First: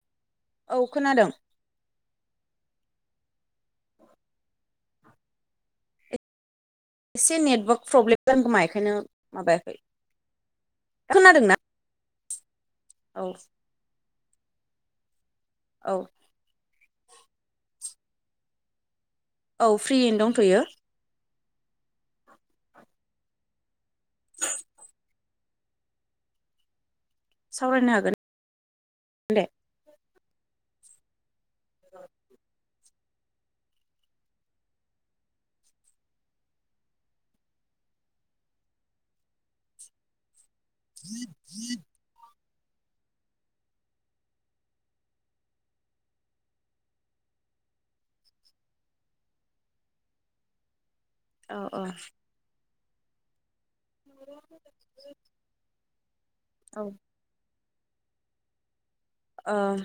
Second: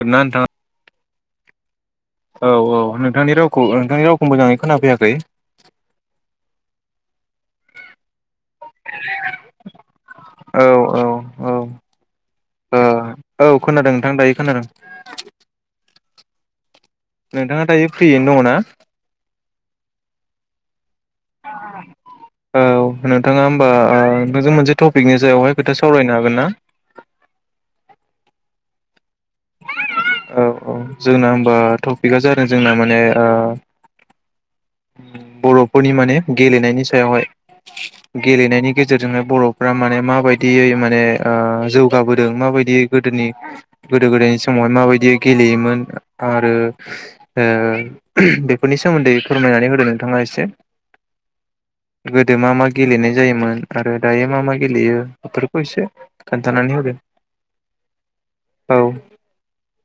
खोनादोंना नोंथाङा औ खोनादों औ औ नोंथांनि रावखौ नोंथांनि रावखौ मोजाङै खोनाफैयाखै एसे नेटवार्क प्रब्लेम दं खोमा बेखायनो माबायाखै औ खोनादों ना ओह औ खोनादों नोंथां दायो खोनादों औ नोंथाङा दायो फ्रियैनो दङ ना औ फ्रियैनो दंथ'यो औ नोंथाङा होमबा ओ जों मोनसे टपिकनि जेरायावहाय खोथा सावरायनो हागोन ना सावरायनो हागोन दे औ औ जोंना होमबा टपिकआ जादों जोंना माने ओ बर' फोरनि माने गेलेनायनि सायावहाय गेलेनायनि गेजेरजोंनो बर'फोरा माने माबायदियै माने जौ जौगाबोदों माबायदि गोदोनि गोदो गोदायनि समावहाय माबायदि गेलेयोमोन आरो ओ बेफोरनि सोमोन्दै फोरमायनानै होदो नोंथाङा एसे औ औ गोदो मा मा गेलेनाय जायोमोन आरो दायो मा मा गेलेयो बेफोरखौ एसे खोन्थानानै औ होदो औ ओह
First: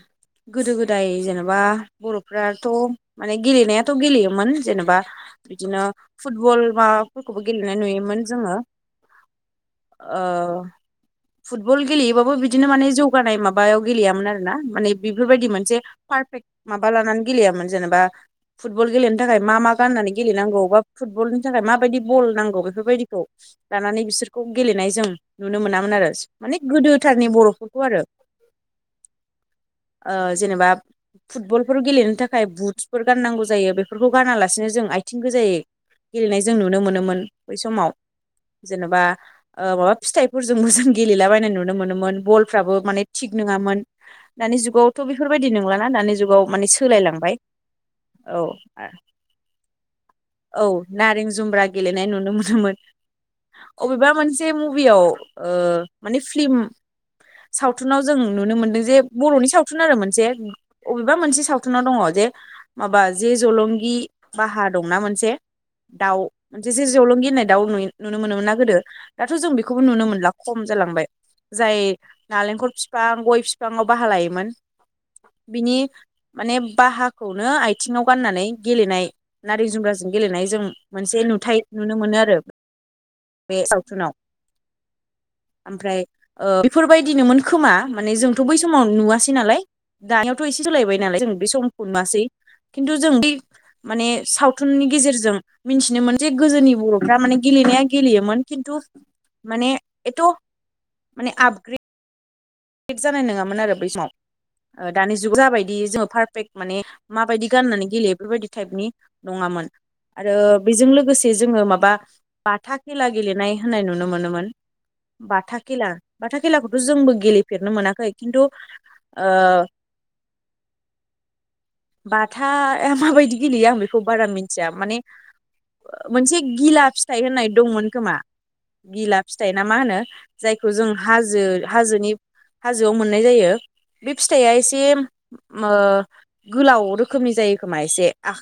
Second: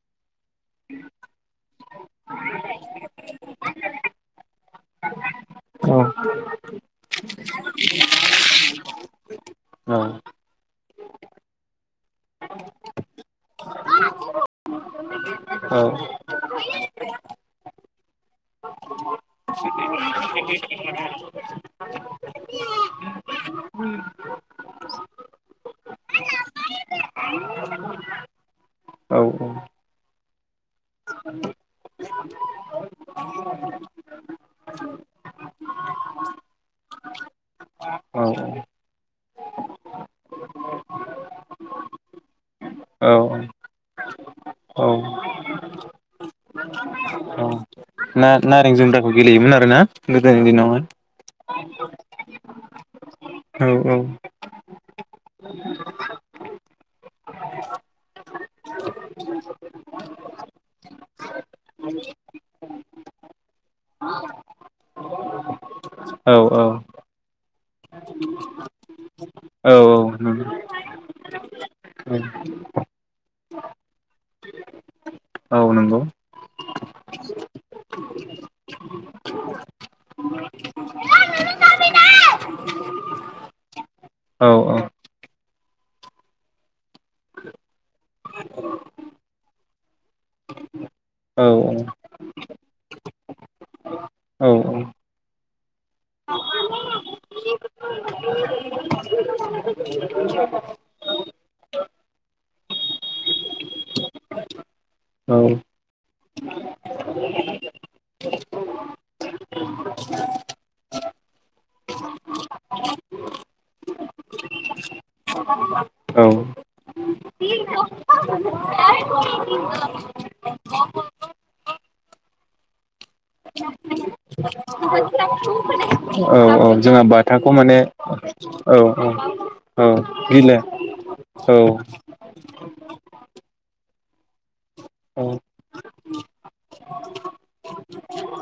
गोदो गोदाय जेनेबा बर'फ्राथ' माने गेलेनायाथ' गेलेयोमोन। जेनेबा बिदिनो औ फुटबल माबाफोरखौबो गेलेनाय नुयोमोन जोङो। औ ओ फुटबल गेलेयोबाबो बिदिनो माने जौगानाय माबायाव गेलेया मोन आरो ना माने बेफोरबायदि मोनसे पारफेक्ट माबा लानानै गेलेयामोन जेनेबा फुटबल गेलेनो थाखाय मा मा गाननानै गेलेनांगौ बा फुटबलनि थाखाय माबायदि बल नांगौ बेफोरबायदिखौ लानानै बिसोरखौ गेलेनाय जों नुनो मोनामोन आरो माने गोदोथारनि बर'फोरखौ आरो। औ औ। ओ जेनेबा फुटबलफोर गेलेनो थाखाय बुटसफोर गाननांगौ जायो बेफोरखौ गानालासिनो जों आथिं गोजायै गेलेनाय जों नुनो मोनोमोन बै समाव जेनेबा ओ माबा फिथाइफोरजोंबो जों गेलेलाबायनाय नुनो मोनोमोन बलफ्राबो माने औ थिग नङामोन। दानि औ जुगावथ' बेफोरबायदि नंलाना दानि जुगाव माने सोलायलांबाय। औ ना औ नारें जुमब्राखौ गेलेयोमोन आरो ना गोदोनि औ नारें जुमब्रा गेलेनाय दिनावहाय। औ औ। मबेबा मोनसे मुभियाव ओ माने फिलम सावथुनाव जों नुनो मोनदों जे बर'नि सावथुन आरो मोनसे। अबेबा मोनसे सावथुनाव दङ जे माबा जे जलंगि बाहा दंना मोनसे। दाउ औ जेजे जलंगि होननाय दाउ नुयो नुनो मोनोमोन ना गोदो दाथ' जों औ बेखौबो नुनो औ मोनला नंगौ खम जालांबाय। जाय नालेंखर फिफां गय फिफांङाव बाहा लायोमोन औ बिनि नंगौ माने बाहाखौनो आथिङाव गाननानै गेलेनाय नारें जुमब्राजों गेलेनाय जों मोनसे नुथाय नुनो मोनो आरो। बे सावथुनाव औ ओमफ्राय ओ बेफोरबायदिनोमोन खोमा माने जोंथ' बै समाव नुवासै नालाय। दानियाथ' एसे सोलायबाय नालाय जों बे औ समखौ नुवासै खिन्थु जों बै माने औ सावथुननि गेजेरजों मिथिनोमोन जे गोदोनि बर'फ्रा माने गेलेनाया गेलेयोमोन खिन्थु माने एथ' [unintelligible] माने आपग्रेड जानाय नङामोन आरो बै समाव। दानि जुगाव औ जाबायदि जोङो पारफेक्ट माने माबायदि गाननानै गेलेयो बेफोरबायदि टाइपनि नङामोन। आरो बेजों लोगोसे जोङो माबा बाथा खेला गेलेनाय होननाय नुनो मोनोमोन। बाथा खेला औ बाथा औ खेलाखौथ' जोंबो गेले फेरनो मोनाखै खिन्थु ओ बाथाया माबाय दि गेलेयो आं बेखौ बारा मिथिया माने औ मोनसे औ गिला जोंहा फिथाइ होननाय बाथाखौ माने दंमोन खोमा। औ औ गिला फिथाइ ना मा औ होनो बिलो जायखौ जों हाजो औ हाजोनि हाजोआव मोननाय जायो बे फिथाइया एसे औ। ओ गोलाव रोखोमनि जायो खोमा एसे आख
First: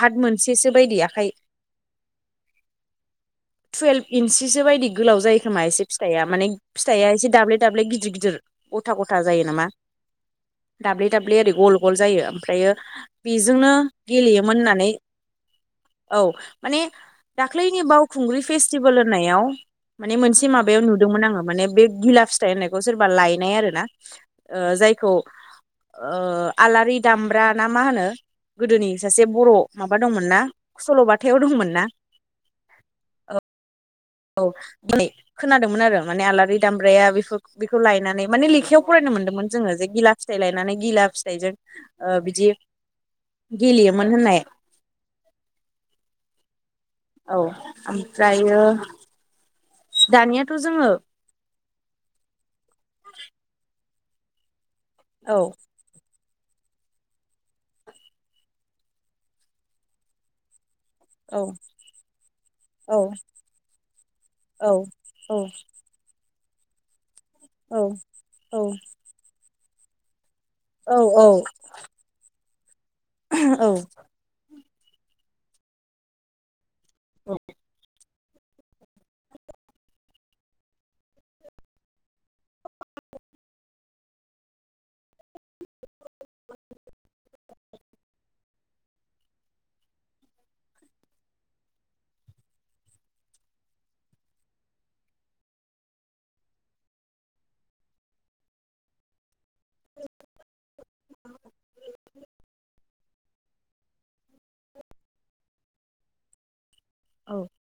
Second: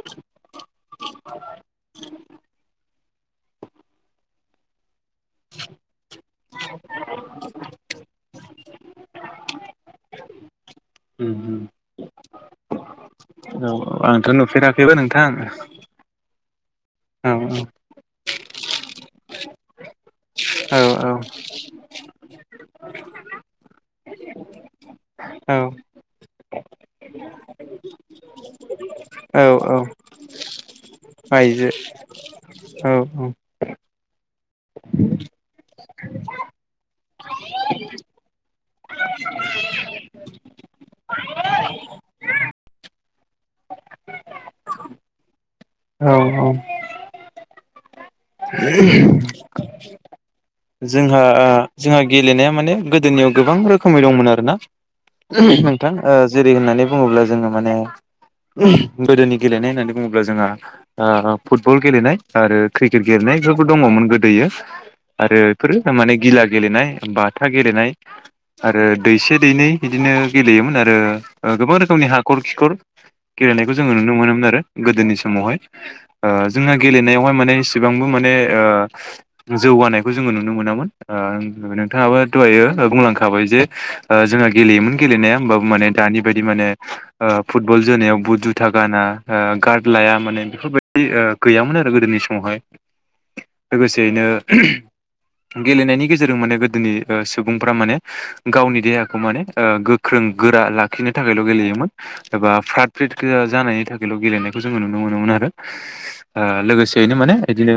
हाथ मोनसेसो बायदि आखाइ [inaudible] टुवेल्भ इन्सिसो बायदि गोलाव जायो खोमा एसे फिथाइआ माने फिथाइआ एसे दाब्ले दाब्ले गि दिर गथा गथा जायो नामा दाब्ले दाब्ले ओरै गल गल जायो ओमफ्रायो बेजोंनो औ आंथ' गेलेयोमोन होननानै नुफेराखैबो नोंथां औ माने औ दाख्लैनि बावखुंग्रि फेस्टिभेल होननायाव माने मोनसे औ माबायाव नुदोंमोन आङो माने बे गिला फिथाइ होननाय खौ सोरबा लायनाय आरो ना ओ जायखौ औ ओ आलारि दामब्रा ना मा होनो गोदोनि सासे औ बर' औ माबा दंमोनना सल'बाथायाव आइजो दंमोनना? औ औ। औ [unintelligible] खोनादोंमोन आरो माने आलारि दामब्राया बेफोर बेखौ लायनानै माने लेखायाव फरायनो मोन्दोंमोन जोङो जे गिला फिथाइ लायनानै गिला फिथाइजों ओ बिदि गेलेयोमोन होननाय। औ औ। औ ओमफ्रायो दानिया जोंहा ओ जोंहा गेलेनाया माने गोदोनियाव गोबां रोखोमै दंमोन आरोना औ नोंथां ओ जेरै होननानै बुङोब्ला जोङो माने गोदोनि गेलेनाय होननानै बुङोब्ला जोंहा ओ औ फुटबल गेलेनाय आरो औ क्रिकेट बेफोरबो दङमोन गोदोयो। औ औ आरो बेफोरो माने गिला गेलेनाय, बाथा औ गेलेनाय औ आरो दैसे दैनै बिदिनो गेलेयोमोन आरो औ ओ गोबां रोखोमनि हाखर खिखर औ गेलेनायखौ जोङो नुनो मोनोमोन आरो गोदोनि समावहाय। ओ जोंना गेलेनायावहाय माने एसेबांबो माने ओ जौगानाय खौ जोङो नुनो मोनामोन नोंथाङाबो दहायो बुंलांखाबाय जे ओ जोंहा गेलेयोमोन गेलेनाया होमबाबो माने दानि बायदि माने ओ फुटबल जोनायाव बुट जुथा गाना, ओ गार्ड लाया माने बेफोरबायदि ओ गैयामोन आरो गोदोनि समावहाय, लोगोसेयैनो गेलेनायनि गेजेरजों माने गोदोनि ओ सुबुंफ्रा माने गावनि देहाखौ माने ओ गो ख्रों गोरा लाखिनो थाखायल' गेलेयोमोन एबा फ्रात फ्रिट जानायनि थाखायल' गेलेनायखौ जोङो नुनो मोनोमोन आरो। ओ लोगोसेयैनो माने औ औ इदिनो